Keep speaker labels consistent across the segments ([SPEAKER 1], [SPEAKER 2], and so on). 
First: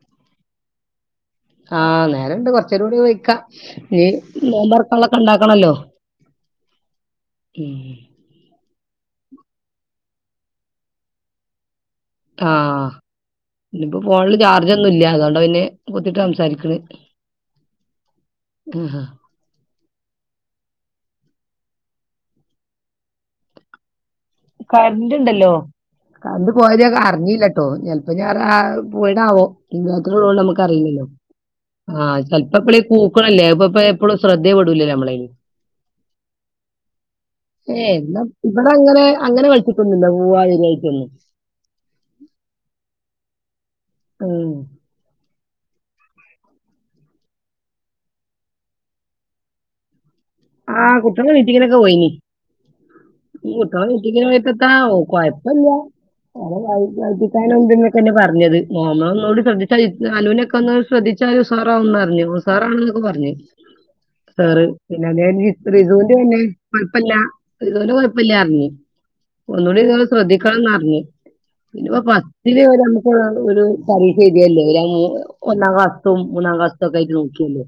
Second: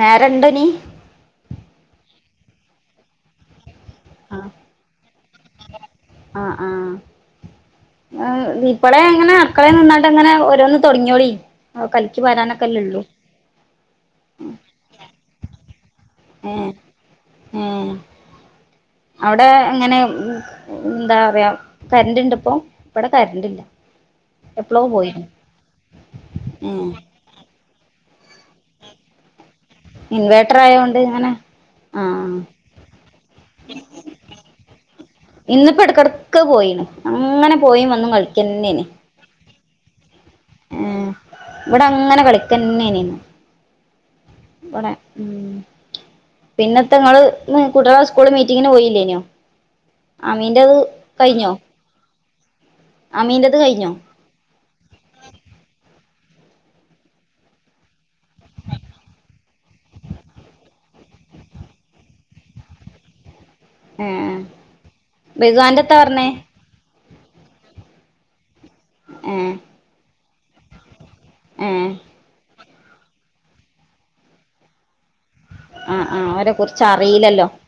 [SPEAKER 1] നേരണ്ട ഇനി
[SPEAKER 2] ആ നേരണ്ട് കൊറച്ചേരേംകൂടി വിളിക്കാ ഈ
[SPEAKER 1] ആഹ്
[SPEAKER 2] നോമ്പൊർക്കള്ളൊക്കെ ഉണ്ടാക്കണല്ലോ
[SPEAKER 1] ആഹ് ഇപ്പളേങ്ങനെ അട് ക്കളേ നന്നാട്ട അങ്ങനെ ഓരോന്ന് തൊടങ്ങിയോളി കലക്കി
[SPEAKER 2] ആ
[SPEAKER 1] വരാനൊക്കെല്ലേ ഉള്ളൂ
[SPEAKER 2] ഇനിപ്പോ ഫോണില് ചാർജ് ഒന്നുംല്ല അതുകൊണ്ട് പിന്നെ കുത്തിട്ട്
[SPEAKER 1] ഏഹ്
[SPEAKER 2] സംസാരിക്കണ്
[SPEAKER 1] ഏഹ്
[SPEAKER 2] ആഹ്
[SPEAKER 1] അവിടെ എങ്ങനെയാ എന്താ ഫ്രണ്ടിണ്ട് ഇപ്പൊ ഇവിടെ കരണ്ടില്ല
[SPEAKER 2] കര്ണ്ട് ണ്ടല്ലോ കരണ്ട് പോയത്
[SPEAKER 1] ഏഹ്
[SPEAKER 2] അറിഞ്ഞില്ല ട്ടോ ഇഞ്ഞെ ഞാ [unintelligible] റ പോയിണാവോ ഇൻവേറ്റർ ഇള്ളോണ്ട്
[SPEAKER 1] ഇൻവേർട്ടർ
[SPEAKER 2] നമക്ക്
[SPEAKER 1] ആയോണ്ട്
[SPEAKER 2] അറീലല്ലോ
[SPEAKER 1] ഇങ്ങനെ
[SPEAKER 2] ആഹ് ചെല്പപ്പെളെ കൂക്ക്ണെല്ലേ ഇപ്പെ പ്പെ എപ്പളു ശ്രദ്ധേ പെടൂലെല്ലോ നമ്മളെ
[SPEAKER 1] ഇന്ന്പ്പോ എടക്കെട്ക്ക് പോയിണ് അങ്ങനെ പോയി വന്നും കളിക്യനേനി
[SPEAKER 2] ഇങ്ങനെ കളിച്ചിക്കൊന്നുല്ല മൂവായിരയ്ക്കൊന്നും
[SPEAKER 1] ഇവിടെ അങ്ങനെ വടേ ഉം പിന്നെത്ത ഇങ്ങള് ഇന്ന് കുട്ട്യാളെ സ്കൂള്ൾ മീറ്റിങ്ങിന് പോയില്ലേനോ അമീന്റെത്
[SPEAKER 2] ആ കുട്ട്യേളെ
[SPEAKER 1] കഴിഞ്ഞോ
[SPEAKER 2] മീറ്റങ്ങിനോക്കെ പോയിനി ഉം
[SPEAKER 1] അമീന്റെത് കഴിഞ്ഞോ
[SPEAKER 2] കുട്ട്യേളമീറ്റിങ്ങിന് പോയിട്ടെത്ത കോയ്പ്പല്യ [unintelligible] ശ്രദ്ധിക്കാനു എന്ത് ന്നൊക്കെന്നെ പറഞ്ഞത് ന്നോമ്മളൊന്നൂടി ശ്രദ്ധിച്ച അനുനൊക്കെന്ന് ശ്രദ്ധിച്ച തായാലു ഉസാറവുംന്നറ്ഞ്ഞ് ഉസാറാവുന്നൊക്കെ പറഞ്
[SPEAKER 1] ഏ
[SPEAKER 2] സാർ പിന്നെ അതേരി
[SPEAKER 1] ബിസുവാന്റെത്താ
[SPEAKER 2] റിതൂന്റെ
[SPEAKER 1] പറഞ്ഞേ
[SPEAKER 2] പിന്നെ പ പ്പല്ല. റിതുന്റെ കൊഴപ്പല്ലാറ്ഞ്.
[SPEAKER 1] ഏ
[SPEAKER 2] ഒന്നൂടി ഇങ്ങള് ശ്രദ്ധിക്കണംന്നർഞ്
[SPEAKER 1] ഏ
[SPEAKER 2] പിന്നപ്പോ പത്തില് ഓലമ്മക് ഓല് പരീക്ഷ എഴ്ധിയല്ലെ ഒരമു ഒന്നാം
[SPEAKER 1] ആ ആ
[SPEAKER 2] ക്ലാസ്ത്തൊം
[SPEAKER 1] അവരെ
[SPEAKER 2] മൂന്നാം
[SPEAKER 1] കുറിച്ച്
[SPEAKER 2] ക്ലാസുതോക്കേയിട്ട് ഒക്കെ
[SPEAKER 1] അറിയില്ലല്ലോ
[SPEAKER 2] നോകിയല്ലെ.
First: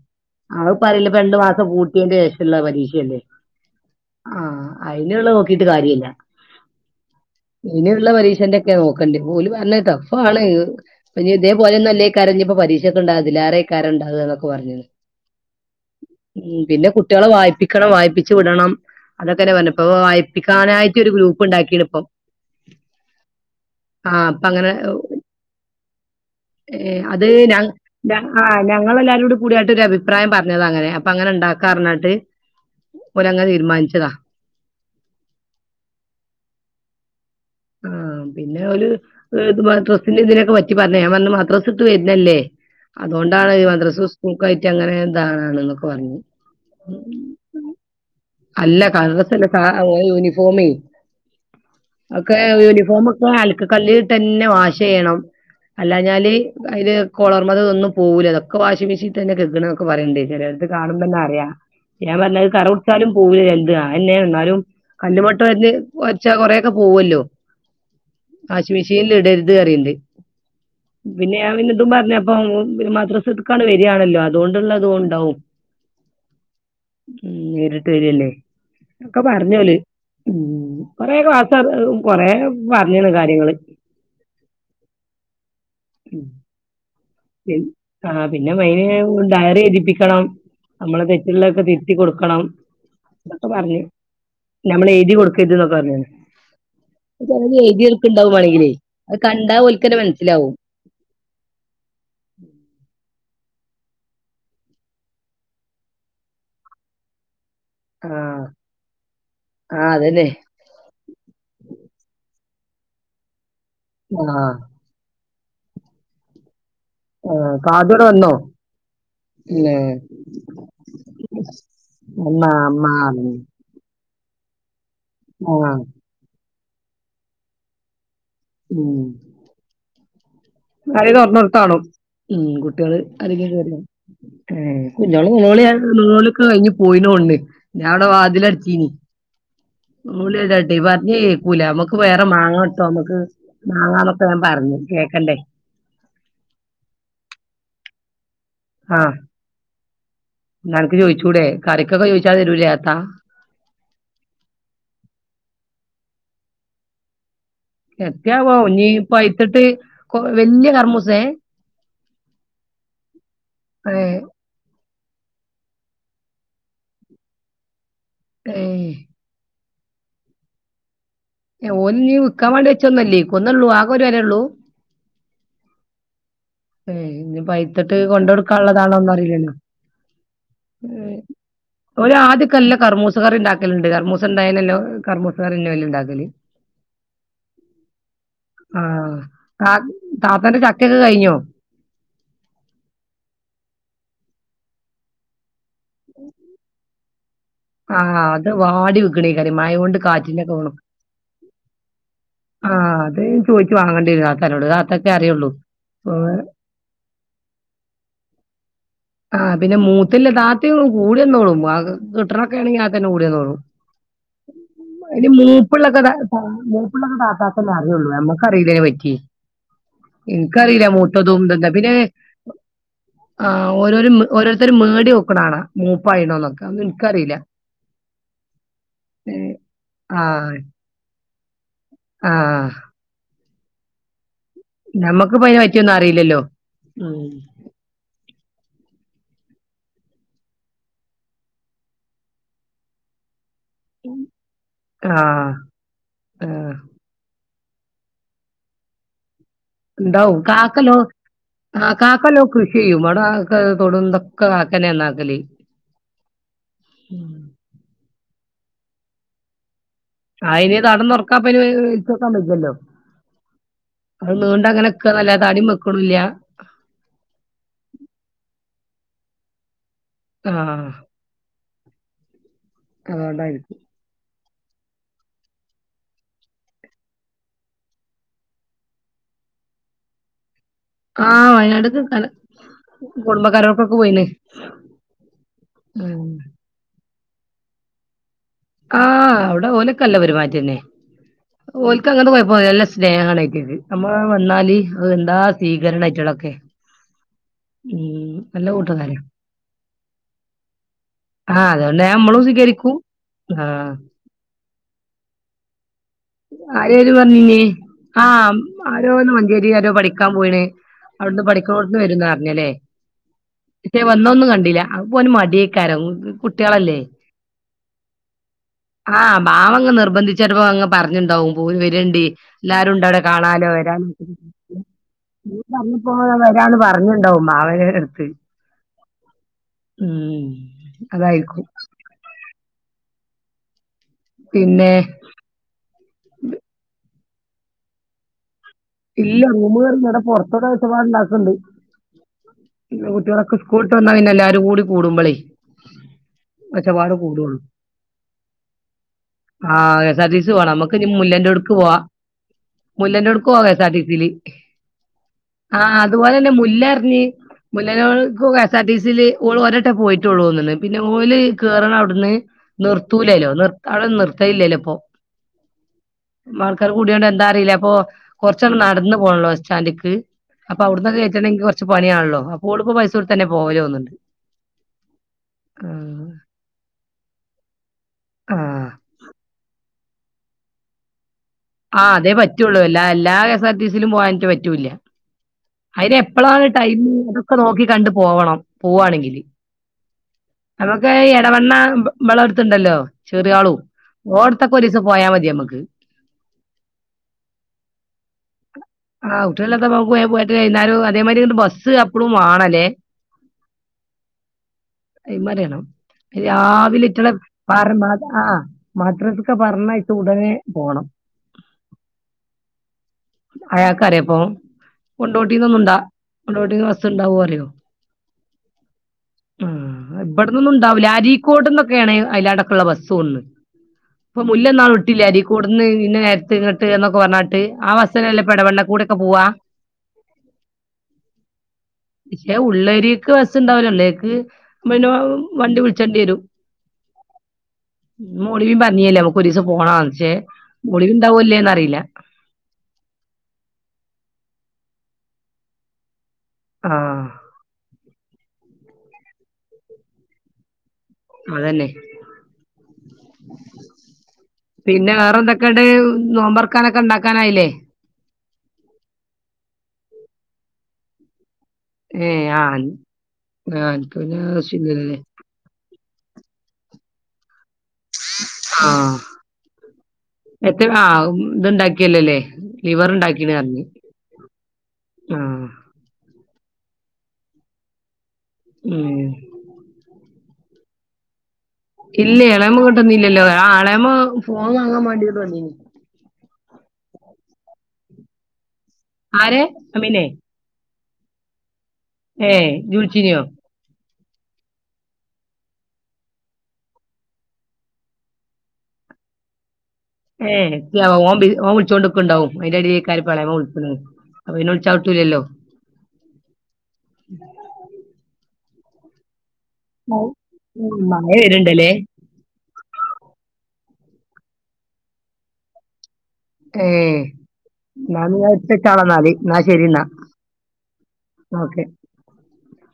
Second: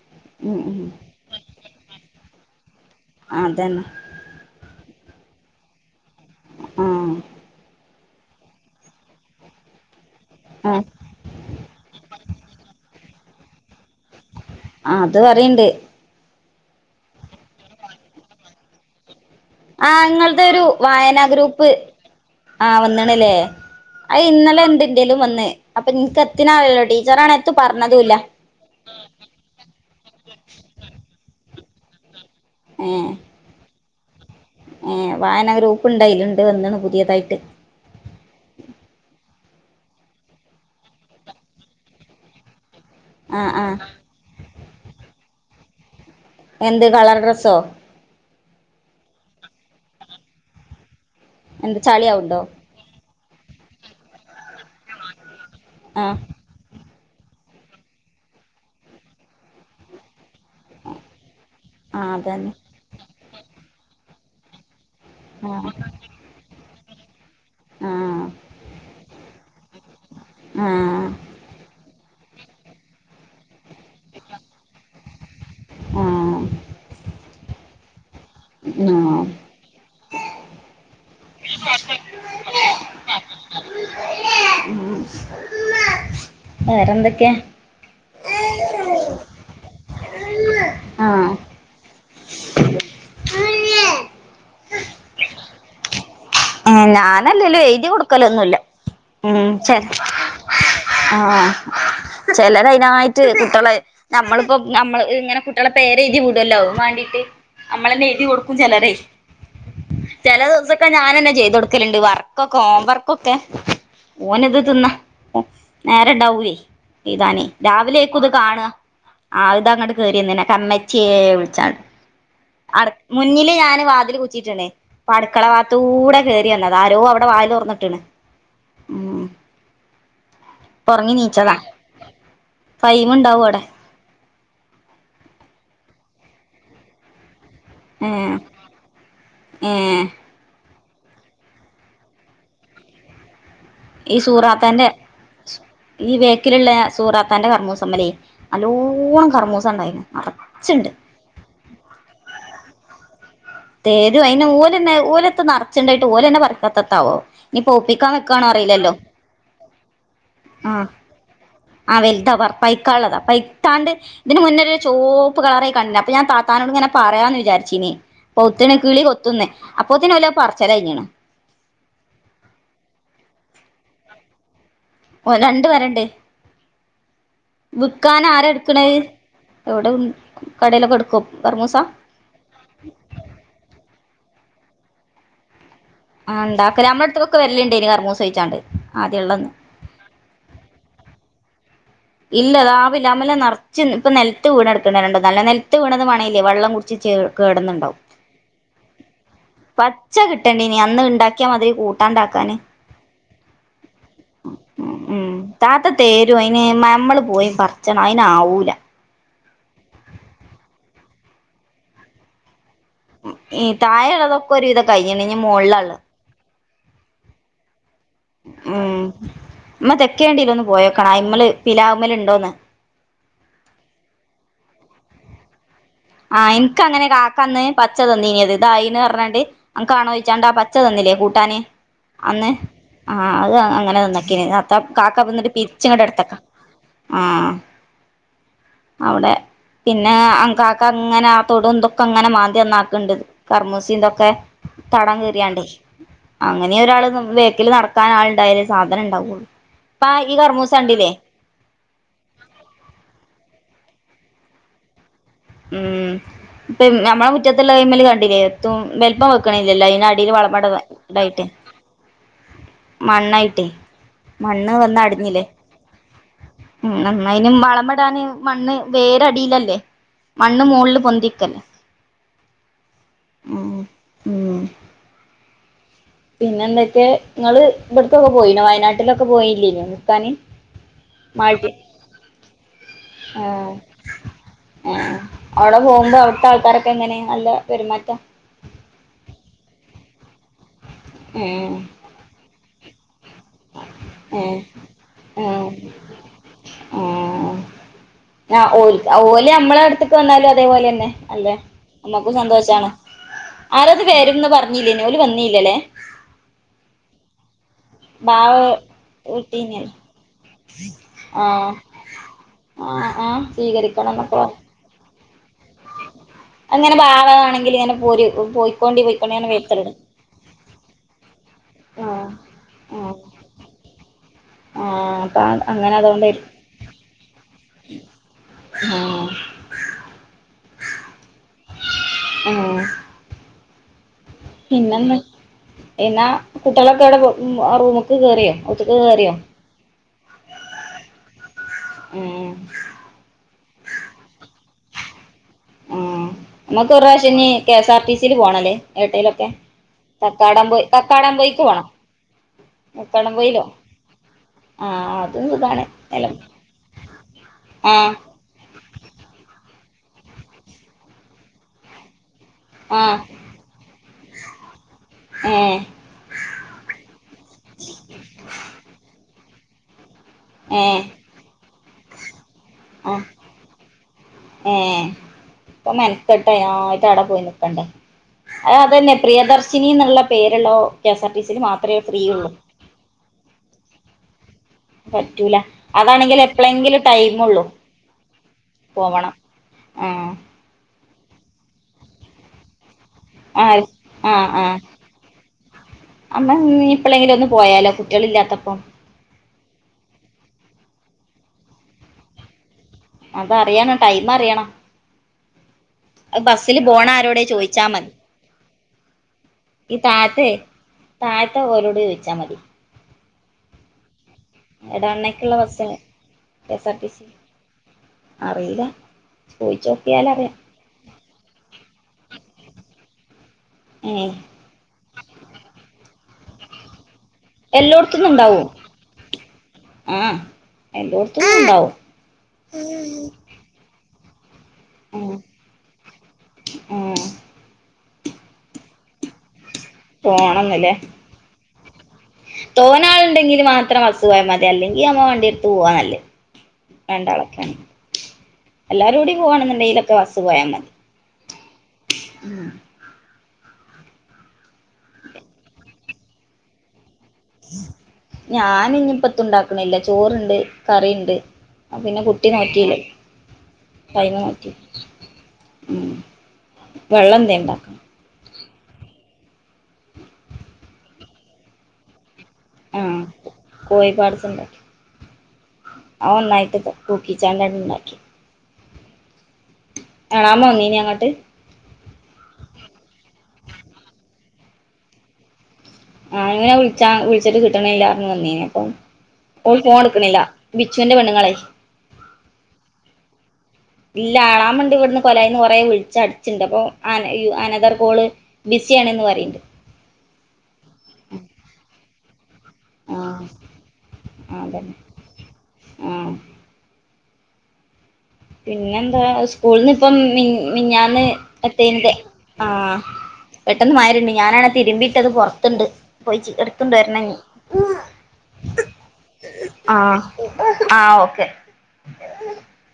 [SPEAKER 1] ഉം ഉം
[SPEAKER 2] ആഹ്പ്പറീല്ല ആഹ്പ്പ രണ്ട് മാസം പൂട്ട ന്റേശള്ള പരീക്ഷയല്ലേ
[SPEAKER 1] അതന്നെ
[SPEAKER 2] ആഹ് അയ്‌ന്ള്ളെ നോക്കീട്ട് കാര്യല്ല
[SPEAKER 1] ആ
[SPEAKER 2] ഇനി ഉള്ള പരീക്ഷന്റെ ഒക്കെ നോകണ്ട്യെ ഓല് പറഞ്ഞെട്ടോ? ഇപ്പോആള് ഇഞ് ഇതേപോലെ ഒന്നു അല്ലെയ്ക്കാരം ഇഞ്പ്പ പരീക്ഷക്ക് ണ്ടാവാ ഇതിലേറയ ക്കാരം ഇണ്ടവന്നൊക്കെ പറ്ഞീനി
[SPEAKER 1] ആ അത് പറയണ്ട്
[SPEAKER 2] ഉം പിന്നെ കുട്ട്യേളെ വായ്പിക്കണം വായ്പ്പിച്ച് വിടണം അതൊക്കന്നെ പറഞ് ഇപ്പ
[SPEAKER 1] ആ
[SPEAKER 2] വ
[SPEAKER 1] ഇങ്ങളത്
[SPEAKER 2] വായിപ്പിക്കാനായിട്ട് ഒരു ഗ്രൂപ്പ് ഇണ്ടാകീണ് ഇപ്പം
[SPEAKER 1] ആഹ് വന്ന്ണ് ലേ അയ്
[SPEAKER 2] ആഹ്
[SPEAKER 1] ഇന്നലെ
[SPEAKER 2] അപ്പങ്ങനെ
[SPEAKER 1] ഇണ്ട് ഇന്റേലും വന്ന്. അപ്പം ഇൻക്ക് എത്ത്നാറിലല്ലൊ ടീച്ചറണേ എത്തും പറ്ഞ്ഞതൂല്ല
[SPEAKER 2] ഇങ്ങളല്ലാരുകൂട് കൂടിയാണ്ട് ഒരഭിപ്രായം പറ്ഞ്ഞതാ അങ്ങനെ അപ്പ അങ്ങൻണ്ടാ കർണാട്ട് ഓലങ്ങനെ തീര്മാൻച്ചതാ
[SPEAKER 1] ഏഹ് വായന ഗ്രൂപ്പ് ഇണ്ട് അയില്ണ്ട് വന്ന്ണ് പുതിയതായിട്ട്
[SPEAKER 2] ആഹ പിന്നെ ഒര് ഹ് ത് മദ്രസ്സിനിം തിനിംക്കെ പറ്റി പറഞ് ഞാപറഞ് മാദ്രസ്ട്ട് വർനല്ലേ [unintelligible]
[SPEAKER 1] ആഹ്
[SPEAKER 2] അതോണ്ടാണ് ഇ
[SPEAKER 1] ആഹ്
[SPEAKER 2] മദ്രസൂസ്കൂൾക്കായിട്റ്റങ്ങനെ ഇതാണ്ന്നൊക്കെ പറഞ്ഞു
[SPEAKER 1] എന്ത്‌ കളർ ഡ്രസ്സോ
[SPEAKER 2] അല്ല കളഡ്രസ്സ്‌ അല്ല സാ ഓളെ യൂണിഫോമെ-
[SPEAKER 1] എന്ത്‌
[SPEAKER 2] ഒക്കെ യൂണിഫോമക്കെ അൽക്ക്കല്ലിട്ട് തന്നെ വാഷയ്യണം
[SPEAKER 1] ആഹ്
[SPEAKER 2] അല്ലഞ്ഞാല് അയ്ൽ കൊളർമതതോന്നും പോവൂല തൊക്കെ വാഷിമെഷീട്ട് തന്നെ കെഖ്ണെന്നൊക്കെ പറയ്ണ്ട് ചേലോൽത് കാണുമ്പോന്നെ അറിയാ
[SPEAKER 1] ആഹ്
[SPEAKER 2] ഞാപറഞ് അഅ്
[SPEAKER 1] അതന്നെ
[SPEAKER 2] കറപുട്ച്ചാലും പോവൂല്ല ചെല്ത് അഹന്നെ ന്നാലും കല്ലുമ്മട്ട് ഓർൽ
[SPEAKER 1] ആഹ്
[SPEAKER 2] ഒര്ച്ച കൊറേക്കെ പോവോല്ലോ
[SPEAKER 1] ആഹ്
[SPEAKER 2] വാഷിമെഷീൻ ഇടര്ത് അറിണ്ട്
[SPEAKER 1] ആഹ്
[SPEAKER 2] പിന്നെ ഞാൻഇതും പറഞ്ഞ് ഇപ്പം മ് മദ്രസ്ട്ട്കാണ്ട്‌ വര്യായാണല്ലോ അതോണ്ടുള്ളതുണ്ടാവും
[SPEAKER 1] ആ
[SPEAKER 2] ഉം നേരിട്ട് വര്യല്ലേ ഒക്കെ പറഞ്ഞോല് ഉം കൊറേ ക്ലാ സർ ഉം ഉം കൊറെ പറഞ്ഞീണ് കാര്യങ്ങള്
[SPEAKER 1] വേറെന്തൊക്കെ
[SPEAKER 2] ആ പിന്നെ മൈന് ഡയറി എഴ്തിപ്പിക്കണം നമ്മള്
[SPEAKER 1] ആഹ്
[SPEAKER 2] തെറ്റുള്ളൊക്കെ തിര് ത്തി കൊടുക്കണം ന്നൊക്കെ പറഞ്ഞ് ഞമ്മള് എഴുതി കൊടുക്കരുത് ന്നൊക്കെ പറഞ്ഞകണ്
[SPEAKER 1] ഏഹ്
[SPEAKER 2] അത് ചെ ലോൽ
[SPEAKER 1] ഞാനല്ലേലും എഴുതി കൊടുക്കലൊന്നുല്ല
[SPEAKER 2] എഴുതിയോട്ക്ണ്ടാവുമണെങ്കിലേ അത് കണ്ടാ ഒൽക്കന്നെ മനസ്സിലാവും
[SPEAKER 1] ആ ചിലര്അയ്നായിറ്റ് കുട്ട്യാളെ ഞമ്മള്പ്പം ഞമ്മള് ഇങ്ങനെ കുട്ട്യാളെ പേരെയ്തി വിടോലോ അയ്ൻമാണ്ടീട്ട് അമ്മളെന്നെ എഴുതി
[SPEAKER 2] ആഹ്
[SPEAKER 1] കൊടുക്കും ചെലരെ
[SPEAKER 2] ആഹ് അതന്നെ
[SPEAKER 1] ചില ദിവസൊക്കെ ഞാനന്നെ ചെയ്ത് കൊടുക്കലുണ്ട് വർക്കൊക്കെ ഹോം വർക്കൊക്കെ
[SPEAKER 2] ആഹ്
[SPEAKER 1] ഓൻത് തിന്നാ നേരെണ്ടൗലേ എഴ്താനെ
[SPEAKER 2] ആഹ് കാതുവടെ
[SPEAKER 1] രാവിലെക്കു ഇത്
[SPEAKER 2] വന്നോ
[SPEAKER 1] കാണ ആ ഇത്
[SPEAKER 2] പിന്നെ
[SPEAKER 1] അങ്ങോട്ട് കേയറിയന്നന്നെ കമ്മച്ചിയെ വിളിച്ചാ
[SPEAKER 2] അമ്മാ അമ്മാ
[SPEAKER 1] മുന്നില് ഞാന് വാതിൽ കു റ്റിട്ട്ണ് അപ്പടുക്കള ഭാത്ത്
[SPEAKER 2] ആഹ്
[SPEAKER 1] കൂടെ കേറി വന്നത് ആരോ അവിടെ വാതിൽ തുറന്നിട്ട്ണ്
[SPEAKER 2] ഉം
[SPEAKER 1] ഒറങ്ങി
[SPEAKER 2] ആരെയും
[SPEAKER 1] നീച്ചതാ
[SPEAKER 2] തുറന്നൊട്ത്താണും ഉം കുട്ടികള്
[SPEAKER 1] ഫൈമ്ണ്ടാവും
[SPEAKER 2] ആരേലും
[SPEAKER 1] അവിടെ
[SPEAKER 2] കേറി വ കുഞ്ഞോൾ നേളോളിയാണ് നൂലൊക്കെ കഴിഞ്ഞ് പോയി ണോന്ന്ണ് ഞാൻ അവിടെ
[SPEAKER 1] ഏ ഏ
[SPEAKER 2] വാതിലട്ച്ചീനിനൂല് ദ പറഞ്ഞേ കേക്കൂല നമുക്ക് വേറെ മാങ്ങ ഇട്ടോ നമുക്ക്
[SPEAKER 1] ഈ
[SPEAKER 2] മാങ്ങാന്നൊക്കെ ഞാൻ പറഞ്ഞു
[SPEAKER 1] സൂറാത്താന്റെ
[SPEAKER 2] കേൾക്കണ്ടേ
[SPEAKER 1] ഈ വേക്കിലുള്ള സൂറാത്താന്റെ കർമ്മുസമ്മലേ
[SPEAKER 2] ആ
[SPEAKER 1] നല്ലോണം കറ്മൂസ ഇണ്ടായിന് നിറച്ചുണ്ട്
[SPEAKER 2] നനക്ക് ചോദിച്ചൂടെ കറിക്കൊക്കെ ചോദിച്ചാൽ തരൂലേ ആത്താ
[SPEAKER 1] തേരു അയിന് ഓലന്നെ ഓലത്ത് നിറച്ചുണ്ടായിട്ട് ഓലന്നെ പ പറിക്കത്തത്താവോ
[SPEAKER 2] എത്തിയാ പോനിഇപ്പ പഴ്ത്തിട്ട് കൊ വല്ല്യയ
[SPEAKER 1] ആഹ്
[SPEAKER 2] കർമൂസേ
[SPEAKER 1] ആ വലുതാ പ പൈക്ക ഉള്ളതാ പൈത്താണ്ട്
[SPEAKER 2] ഏ
[SPEAKER 1] ഇതിന് മുന്നൊരു ചോപ്പ് കളറ കണ്ടണ അപ്പൊ ഞാൻ താത്താനോട് ഇങ്ങനെ പറയാന്ന് വിചാരിച്ചീനേ
[SPEAKER 2] ഏ
[SPEAKER 1] പൌത്ത്ണ് കിളി കൊത്തുന്നേ അപ്പത്തിനെ വല്ല പറച്ചില കയിഞ്ഞീണ്
[SPEAKER 2] ഓ നീ വിൽക്കാൻ വേണ്ടി വെച്ച ഒന്നല്ല കൊന്നള്ളൂ ആകെ ഒരു വരെേ ഉള്ളൂ
[SPEAKER 1] ഓ രണ്ട് വരണ്ടേ
[SPEAKER 2] ഇനി പഴുത്തിട്ട്
[SPEAKER 1] വിക്കൻ ആര് എടുക്കണ
[SPEAKER 2] കൊണ്ടുകൊടുക്കാനുള്ളതാണോ എന്നറിയില്ലല്ലോ
[SPEAKER 1] എവിടെ കടയിലൊക്കെ എടുക്കുവ
[SPEAKER 2] ഓല് ആദ്യക്കല്ല കർമൂസക്കറി ഉണ്ടാക്കലുണ്ട് കർമ്മൂസ ഉണ്ടായനല്ലോ കർമൂസക്കറി ഇന്നല്ല ണ്ടാക്കൽ
[SPEAKER 1] ആ ഉണ്ടാക്കല് നമ്മളടുത്ത്ക്കൊക്കെ വരലുണ്ടേനി കർമൂസ ചോയിച്ചാണ്ട് ആദ്യള്ളന്ന്
[SPEAKER 2] ആ താത്തന്റെ ചക്കക്കൊ കഴിഞ്ഞോ
[SPEAKER 1] ഇല്ല താവില്ല അമ്മലെ നിറച്ച് ഇപ്പൊ നിലത്ത് വീണ ടുക്ക്ണ്ട് നല്ല നിലത്ത്ത് വീണത് മണല്ലേ വെള്ളം കുടിച്ച് ചേ കേടന്നുണ്ടാവും
[SPEAKER 2] ആഹ് അത് വാടി വിക്കണേക്കാരം മഴകൊണ്ട്
[SPEAKER 1] പച്ച
[SPEAKER 2] കാറ്റിനൊക്കെ
[SPEAKER 1] കിട്ടണ്ടി
[SPEAKER 2] വീണു.
[SPEAKER 1] ഇനി അന്ന് ഉണ്ടാക്കിയാ മാതിരി കൂട്ടാണ്ടാക്ക
[SPEAKER 2] ആഹ് അത് ചോയിച്ചു വാങ്ങേണ്ടി വരും താത്താനോട് താത്തക്കേ
[SPEAKER 1] ഉം
[SPEAKER 2] അറിയുള്ളൂ.
[SPEAKER 1] താത്ത തരും അയിന് നമ്മള് പോയി പറച്ചണം അയിന് ആവൂല
[SPEAKER 2] ആ പിന്നെ മൂത്തില്ല താത്തി കൂടിയന്നോളും അതെക്കെകിട്ടണം ണെങ്കി താത്തന്നെ കൂടിയന്നോളും
[SPEAKER 1] ഈ താഴെയുള്ളതൊക്കെ ഒരുവിധം കഴിഞ്ഞണ്
[SPEAKER 2] അയിന്
[SPEAKER 1] ഇനി മോളിലാ ഉള്ളത്
[SPEAKER 2] മൂപ്പ്ള്ളൊക്കെ മൂപ്പ് ള്ളൊക്കെ താത്തക്ക് അറിയൊള്ളൂ നമ്മക്ക്റിലല്ലോ
[SPEAKER 1] ഉം
[SPEAKER 2] അയിനെപറ്റി
[SPEAKER 1] ഉമ്മ തെക്കേണ്ടിലൊന്ന്
[SPEAKER 2] ഇനക്ക്റിയില്ല
[SPEAKER 1] പോയോക്കണം അയിമ്മല്
[SPEAKER 2] മൂത്തതന്ത പിന്നെ
[SPEAKER 1] പിലാവുമ്മല് ഉണ്ടോന്ന്
[SPEAKER 2] ആ ഓരോ ഓരോരുത്തർ മേടി നോക്ക്ണാണ്
[SPEAKER 1] ആ ഇനക്ക് അങ്ങനെ കാക്കന്ന് പച്ച തന്നീനിയത് ഇതായിന്ന് പറഞ്ഞണ്ട്
[SPEAKER 2] ഏഹ്
[SPEAKER 1] അന്ക്കാണോയിച്ചാണ്ട് ആ
[SPEAKER 2] ആഹ്
[SPEAKER 1] പച്ച തന്നില്ലേ കൂട്ടാ ട്ടാന് അന്ന്
[SPEAKER 2] ആഹ്
[SPEAKER 1] ആ അത് അങ്ങനെ തന്നട്ട ത്ത കാക്ക
[SPEAKER 2] ഞമ്മക്കിപ്പ
[SPEAKER 1] വന്നിട്ട്
[SPEAKER 2] അയിനെ പറ്റിയൊന്നും
[SPEAKER 1] പിരിച്ചങ്ങടെ എടുത്തക്ക
[SPEAKER 2] അറിയില്ലല്ലോ. ഉം
[SPEAKER 1] ആഹ് അവിടെ പിന്നെ കാക്ക അങ്ങനെ തൊടുംന്തൊക്കെ അങ്ങനെ മാന്തി അന്നാക്കണ്ടത്- കർമൂസിന്തൊക്കെ തടം
[SPEAKER 2] ആഹ്
[SPEAKER 1] കയറിയാണ്ടേ
[SPEAKER 2] ആഹ്
[SPEAKER 1] അങ്ങനെ ഒരാൾ വ- ൽ നടക്കാൻ ആളുണ്ടായാല സാധനം ഉണ്ടാവുള്ളൂ ഇപ്പ ഈ
[SPEAKER 2] ഉണ്ടാവും
[SPEAKER 1] കർമൂസ
[SPEAKER 2] കാക്ക [unintelligible] ലോ
[SPEAKER 1] കണ്ടില്ലേ
[SPEAKER 2] ആ കാക്കലോ കൃഷി ചെയ്യും അട കൊടന്തൊക്കെ ആാക്കന [unintelligible]
[SPEAKER 1] ഉം ഇ നമ്മളെ മുറ്റത്തുള്ള ടൈമില് കണ്ടില്ലേും വലപ്പം വെക്കണില്ലല്ലോ അടിയിൽ
[SPEAKER 2] ആ
[SPEAKER 1] വളമട
[SPEAKER 2] അനി തന്ന തു [unintelligible]
[SPEAKER 1] ഇതായിട്ട്
[SPEAKER 2] റക്കാപ്പ ഇനി ഇച്ചോക്കാൻ പിക്കല്ലോ [unintelligible]
[SPEAKER 1] മണ്ണായിട്ടേ
[SPEAKER 2] അത് നീണ്ട
[SPEAKER 1] മണ്ണ്
[SPEAKER 2] അങ്ങനെ
[SPEAKER 1] വന്ന്
[SPEAKER 2] നിക്ക്നല്ലാതെ
[SPEAKER 1] അടിഞ്ഞില്ലേ
[SPEAKER 2] തടി വെക്കണില്ല
[SPEAKER 1] ഉം നന്നായിനി വളമിടാന് മണ്ണ് വേ- അടിയിലല്ലേ മണ്ണ്
[SPEAKER 2] ആഹ്
[SPEAKER 1] മുകളില് പൊന്തിക്കല്ലേ ഉം
[SPEAKER 2] അതുകൊണ്ടായിരിക്കും
[SPEAKER 1] ഉം പിന്നെ എന്തക്കെ നിങ്ങള് ഇവിടത്തെക്കെ പോയിന വയനാട്ടിലൊക്കെ പോയില്ലന നോക്കാന്
[SPEAKER 2] ആഹ് വയനാടൊക്കെ കണാം
[SPEAKER 1] ആഹ് ആഹ് അവിടെ പോകുമ്പോ
[SPEAKER 2] ഉം
[SPEAKER 1] അവിടത്തെ ആൾക്കാരൊക്കെ എങ്ങനെയാ നല്ല പെരുമാറ്റവാ
[SPEAKER 2] ആഹ് അവിടെ ഓലക്ക്‌ നല്ല പെരുമാറ്റയല്ലേ
[SPEAKER 1] ഏഹ്
[SPEAKER 2] ഓലക്ക്‌ അങ്ങട് പോയ പോയാല് - സ്നേഹണമാണ്ക്കത് നമ്മ
[SPEAKER 1] ഏഹ്
[SPEAKER 2] വന്നാല് അ എന്താ
[SPEAKER 1] ആഹ്
[SPEAKER 2] സ്വീകരണവാ അവിറ്റകൾക്കൊക്കെ
[SPEAKER 1] ആ ആഹ ഓ ഓല നമ്മള അടുത്തേക്ക് വന്നാലും അതേപോലെന്നെ അല്ലെ
[SPEAKER 2] ആഹ് അതോണ്ട് ഞാൻ
[SPEAKER 1] നമ്മക്കും
[SPEAKER 2] നമ്മളും
[SPEAKER 1] സന്തോഷമാണ്
[SPEAKER 2] സ്വീകരിക്കും. ആഹ്
[SPEAKER 1] ആരോന്ന് വേരുന്നും പറഞ്ഞില്ലേയ്നേ ഓല് വന്നില്ലല്ലേ
[SPEAKER 2] ആര് വരും പറഞ്ഞീനീ
[SPEAKER 1] ബാവ
[SPEAKER 2] ആഹ് ആരോന്ന് മഞ്ചേരി
[SPEAKER 1] വിട്ടീനല്ലോ
[SPEAKER 2] ആരോ പഠിക്കാൻ പോയിണ് അവിടുന്ന്
[SPEAKER 1] ആഹ്
[SPEAKER 2] പഠിക്ക്ന്നോട്ത്ത്ന്ന് വരുന്ന് പറഞത് ലേ
[SPEAKER 1] ആഹ് ആഹ് സ്വീകരിക്കണം ന്നൊക്കെ പറഞ്ഞ്
[SPEAKER 2] അപ്പം ഓന്ന് മടിയൊയ്ക്കാരം കുട്ടിളല്ലേ
[SPEAKER 1] ബാവാണെങ്കിൽ ഇങ്ങനെ പോര് പോയിക്കോണ്ടി
[SPEAKER 2] ആ
[SPEAKER 1] പോയിക്കോണ്ടി അങ്ങനെ
[SPEAKER 2] ബാവ
[SPEAKER 1] വരുത്തലുണ്ട്
[SPEAKER 2] നിർബന്ധിച്ചാണ്ട് ഇപ്പെ അ ണ്ടാവും പോയി വരേണ്ടി
[SPEAKER 1] ആഹ്
[SPEAKER 2] എല്ലാരും ഉണ്ട്
[SPEAKER 1] ആഹ്
[SPEAKER 2] അവിടെ കാണാലോ വരാനും
[SPEAKER 1] ആഹ് അപ്പ
[SPEAKER 2] [unintelligible]
[SPEAKER 1] അങ്ങനെ
[SPEAKER 2] പറഞ്ഞപ്പോ
[SPEAKER 1] അതുകൊണ്ടായിരിക്കും
[SPEAKER 2] വരാന്ന് പറഞ്ഞുണ്ടാവും ബാവ എടുത്ത്
[SPEAKER 1] ആഹ്
[SPEAKER 2] ഉം അതായിരിക്കും
[SPEAKER 1] ഏഹ് പിന്നെ എന്നാ ഇന്നാ കുട്ടികളൊക്കെ എവിടെ റൂമക്ക് കേറിയോ ഒത്ത്ക്ക് കേറിയോ
[SPEAKER 2] ഇല്ല റൂമ് കടന്ന് അവിടെ പുറത്തെയ്ടെ ഒച്ചപ്പാട് ഉണ്ടാക്ക്ണ്ട്
[SPEAKER 1] ഉം
[SPEAKER 2] പിന്നെ കുട്ടികളൊക്കെ സ്കൂള്ട്ട് വന്നാ പിന്നെ എല്ലാരും കൂടി കൂടുമ്പോളേയ്
[SPEAKER 1] ആഹ് നമുക്ക് ഒരു പ്രവശ്യം ഇഞ് കെ എസ് ആർ ടിസിൽ പോണല്ലേ ഏട്ടെയിലൊക്കെ കക്കാടം പോയി കക്കാടം പോയിക്ക്
[SPEAKER 2] അന്റോടുക്ക്
[SPEAKER 1] പോണം
[SPEAKER 2] പോവാ
[SPEAKER 1] കക്കാടം പോയി
[SPEAKER 2] പോകാം K S R T C യിൽ ആ
[SPEAKER 1] സുഖാണ്
[SPEAKER 2] അതുപോലെ
[SPEAKER 1] എല്ലാം
[SPEAKER 2] തന്നെ മുല്ലപറിഞ്ഞ് മുല്ല
[SPEAKER 1] ആഹ്
[SPEAKER 2] [unintelligible] എസ് ആർ ടി സി ല് ഓള് ഒര ഇ പോയിട്ട് ഒള്ളൂതോന്ന്ണ് പിന്നെ ഓല് ക കേറണ അവിടന്ന്
[SPEAKER 1] ആഹ്
[SPEAKER 2] നിർത്തൂലല്ലോ നിർത്ത ആവടെ നിർത്തല്ലല്ലോലേ ഇപ്പൊ
[SPEAKER 1] ഏഹ്
[SPEAKER 2] ആൾക്കർ കൂടിയോണ്ട് എന്താ അറിയില്ല അപ്പൊ കൊറച്ചവിടെന്ന് നടന്ന് പോകണല്ലോ സ്റ്റാൻഡിക്ക് അപ്പൊ
[SPEAKER 1] ഏഹ്
[SPEAKER 2] അവിടന്ന് കേറ്റണങ്കിൽ കുറച്ച് പണിയാണല്ലോ ഓളിപ്പോ മൈസൂറിൽ തന്നെ പോകല് തോന്നുന്നുണ്ട്
[SPEAKER 1] ഏ
[SPEAKER 2] ആ
[SPEAKER 1] ഇപ്പൊ മെനക്കെട്ട് ആയിട്ട് അവിടെ പോയി നിക്കണ്ടേ
[SPEAKER 2] ആ.
[SPEAKER 1] ആഹ് അതന്നെ പ്രിയദർശിനി എന്നുള്ള പേരുള്ള കെ എസ് ടി സിൽ മാത്രമേ
[SPEAKER 2] ആഹ്
[SPEAKER 1] ഫ്രീ
[SPEAKER 2] അതേ
[SPEAKER 1] ഉള്ളൂ
[SPEAKER 2] പറ്റൂള്ളൂ അല്ല എല്ലാ കെ എസ് ആർ ടിസിയിലും പോകാൻ എനിക്ക് പറ്റൂ
[SPEAKER 1] പറ്റൂല
[SPEAKER 2] അയിന്
[SPEAKER 1] അതാണെങ്കിൽ
[SPEAKER 2] എപ്പളാണ്
[SPEAKER 1] എപ്പളെങ്കിലും
[SPEAKER 2] ടൈമ്
[SPEAKER 1] ടൈം
[SPEAKER 2] അതൊക്കെ
[SPEAKER 1] ഉള്ളൂ
[SPEAKER 2] നോക്കി കണ്ട് പോവണം
[SPEAKER 1] പോവണം
[SPEAKER 2] പോവാണെങ്കില്
[SPEAKER 1] ആഹ്
[SPEAKER 2] നോക്ക് എടവണ്ണ ബളെട്ത്ണ്ടല്ലോ ചെറിയാളു
[SPEAKER 1] ആഹ് ആഹ്
[SPEAKER 2] ഓടത്തൊക്കെ
[SPEAKER 1] ആഹ്
[SPEAKER 2] ഒരീസം പോയാ മതിമ്മക്ക്
[SPEAKER 1] അമ്മ ന്ന് ഇപ്പളെങ്കിലൊന്ന് പോയാലോ കുട്ട്യേളില്ലാത്തപ്പൊ
[SPEAKER 2] ആ കുട്ട്യേളില്ലാത്തപ്പൊ നമക്ക് വേ പോയട്ട് വൈന്നാരം അതേമാതിരിങ്ങട്ട് ബസ് അപ്പളും വാണലെ
[SPEAKER 1] അതറിയണം ടൈം അറിയണം
[SPEAKER 2] ടൈമറിയണം
[SPEAKER 1] അത് ബസ്സില്
[SPEAKER 2] രാവിലെ
[SPEAKER 1] പോണ
[SPEAKER 2] ഇറ്റളെ
[SPEAKER 1] ആരോടെ ചോദിച്ചാ മതി
[SPEAKER 2] [unintelligible] ആ മദ്രസക്
[SPEAKER 1] ഈ
[SPEAKER 2] പറഞ്ഞയ്ച്
[SPEAKER 1] താഴത്തെ
[SPEAKER 2] ഉടനെ പോണം
[SPEAKER 1] താഴത്തെ ഓരോട് ചോയ്ച്ചാ മതി
[SPEAKER 2] അയാൾക്കറിയപ്പൊ
[SPEAKER 1] എടവണ്ണേക്കുള്ള
[SPEAKER 2] കൊണ്ടോട്ടിന്നൊന്ന് ണ്ട
[SPEAKER 1] ബസ്സാണ്
[SPEAKER 2] കൊണ്ടോട്ടിന്ന് ബസ്ണ്ടാവൊ അറ്യോ
[SPEAKER 1] അറീല്ല
[SPEAKER 2] ആ ഇവിട്ന്നൊന്നും ണ്ടാവൂല അരീക്കോട്ന്നൊക്കെയാണ് അയിലാണ്ടൊക്കള്ള ബസ്സോവ്ന്നെ
[SPEAKER 1] ഏ
[SPEAKER 2] ഇപ്പൊ മുല്ലെന്നാള് വിട്ടിലെ അരീകോട്ന്ന് ഇന്ന നേരത് ങ്ങട്ട് ന്നൊക്കെ പർഞ്ഞാട്ട് ആ ബസ്
[SPEAKER 1] എല്ലോടത്തൊന്നും
[SPEAKER 2] സിനല്ലേ പ്പൊ
[SPEAKER 1] ഉണ്ടാവോ
[SPEAKER 2] എടവണ്ണകൂടെ പോവാ
[SPEAKER 1] ആ എല്ലോടത്തൊന്നും ഉണ്ടാവും
[SPEAKER 2] ക്ഷേ ഉള്ളേരിക്ക് ബസ്സുണ്ടാവ്ല ലേക്ക് പിന്നെ
[SPEAKER 1] ഉം
[SPEAKER 2] വണ്ടി വിള്ചെണ്ടിരും
[SPEAKER 1] ഉം
[SPEAKER 2] മോളിവിം പറഞ്ഞിനല്ലോ നമുക്ക്ക്കൊരീസം പോണന്ന്ച്ചേ
[SPEAKER 1] പോണംന്നല്ലേ
[SPEAKER 2] ഒളിവ്ണ്ടാവോ ല്ലേന്ന് അറിയില്ല
[SPEAKER 1] തോനാള്ണ്ടെങ്കിൽ മാത്രം ബസ് പോയാമതി അല്ലെങ്കി അമ്മ വണ്ടി എടുത്ത് പോവാാനല്ലേ
[SPEAKER 2] ആ
[SPEAKER 1] വേണ്ടാളൊക്കെയാണ് എല്ലാരും കൂടി പോണെന്നണ്ടങ്കിലൊക്കെ ബസ്സ് പോയാൽ മതി
[SPEAKER 2] അതന്നെ പിന്നെ വേറെ എന്തൊക്കെയണ്ട് നോമ്പർക്കാനൊക്കെ ഉണ്ടാക്ക
[SPEAKER 1] ഞാനിഞ്പ്പത്തും ണ്ടാക്ണില്ല ചോറ്ണ്ട് കറിണ്ട് ആ പിന്നെ
[SPEAKER 2] ഏ
[SPEAKER 1] കുട്ടി
[SPEAKER 2] ആ
[SPEAKER 1] നോറ്റിലെ
[SPEAKER 2] ആ എനിക്ക്
[SPEAKER 1] ടൈമ
[SPEAKER 2] പിന്നെ
[SPEAKER 1] നോറ്റി
[SPEAKER 2] ആവശ്യമില്ലല്ലേ
[SPEAKER 1] ഉം വെള്ളം ന്തേ ണ്ടാക്കണം
[SPEAKER 2] ആഹ എത്ര ആ ഇത്ണ്ടാക്കിയല്ലോല്ലേ ലിവർ
[SPEAKER 1] ആഹ്
[SPEAKER 2] ഉണ്ടാക്കീണ് പർഞ് ആഹ
[SPEAKER 1] ആഓന്നായിട്ട് കുൂക്കി ചാണ്ടാണ്ട് ണ്ടാക്കി
[SPEAKER 2] ഉം
[SPEAKER 1] എളാമ്മ വന്നീന്യോ അങ്ങട്ട്
[SPEAKER 2] ഇല്ലേ എളേമങ്ങട്ട് വന്നില്ലല്ലോ ആ എളേമോ ഫോൺ വാങ്ങാൻ വാണ്ടി ങ്ങട്ട് വന്നിനി
[SPEAKER 1] ആഹ ഇങ്ങനെ വിള്ച്ച വിള്ച്ചിട്ട് കിട്ട്ണില്ലാർഞ് വന്നീനി അപ്പം
[SPEAKER 2] ആരെ
[SPEAKER 1] ഓള് ഫോൺ
[SPEAKER 2] അമ്മീനെ
[SPEAKER 1] ഇട്ക്ക്ണില്ല ച്ചുന്റെ പെണ്ണ്ങ്ങളെ
[SPEAKER 2] ഏ ജ്ജ്ൾച്ചീന്യോ
[SPEAKER 1] ഇല്ല ആളാമണ്ട് ഇവിടുന്ന് കൊലായിന്ന് കുറേ വിള്ച്ചട്ച്ണ്ട് അപ്പൊ അനതർ കോള് ബിസ് സി ആണെന്ന് പറിണ്ട്
[SPEAKER 2] ഏ ല ഓൻ ബി ഓൻ വിൾച്ചോണ്ട്ക്ക്ണ്ടാവും അയ്ന്റെടീലയ്ക്കാരംപ്പം
[SPEAKER 1] ആഹ്
[SPEAKER 2] എളേമ വിൾച്ണെ അപ്പപിന്നെ വിൾച്ചാ
[SPEAKER 1] അതന്നെ
[SPEAKER 2] കിട്ടൂലല്ലോ
[SPEAKER 1] ആഹ്
[SPEAKER 2] [unintelligible]
[SPEAKER 1] പിന്നെ എന്താ സ്കൂൾന്ന്പ്പം
[SPEAKER 2] ഉം,
[SPEAKER 1] മിൻ മിഞ്ഞാന്ന്
[SPEAKER 2] മഴ വരുന്നുണ്ടല്ലേ
[SPEAKER 1] എത്തേന്റെ ആ പെട്ടെന്ന് മഴര്ണ്ട് ഞാനാണെങ്കി തിരുമ്പീട്ടത് പൊറത്ണ്ട്
[SPEAKER 2] ഏ ന്നാല്ന ഇട്ത്തെച്ചാള ന്നാല് ന്നാ ശരി ന്നാ
[SPEAKER 1] ആഹ്
[SPEAKER 2] ഓക്കെ
[SPEAKER 1] [unintelligible]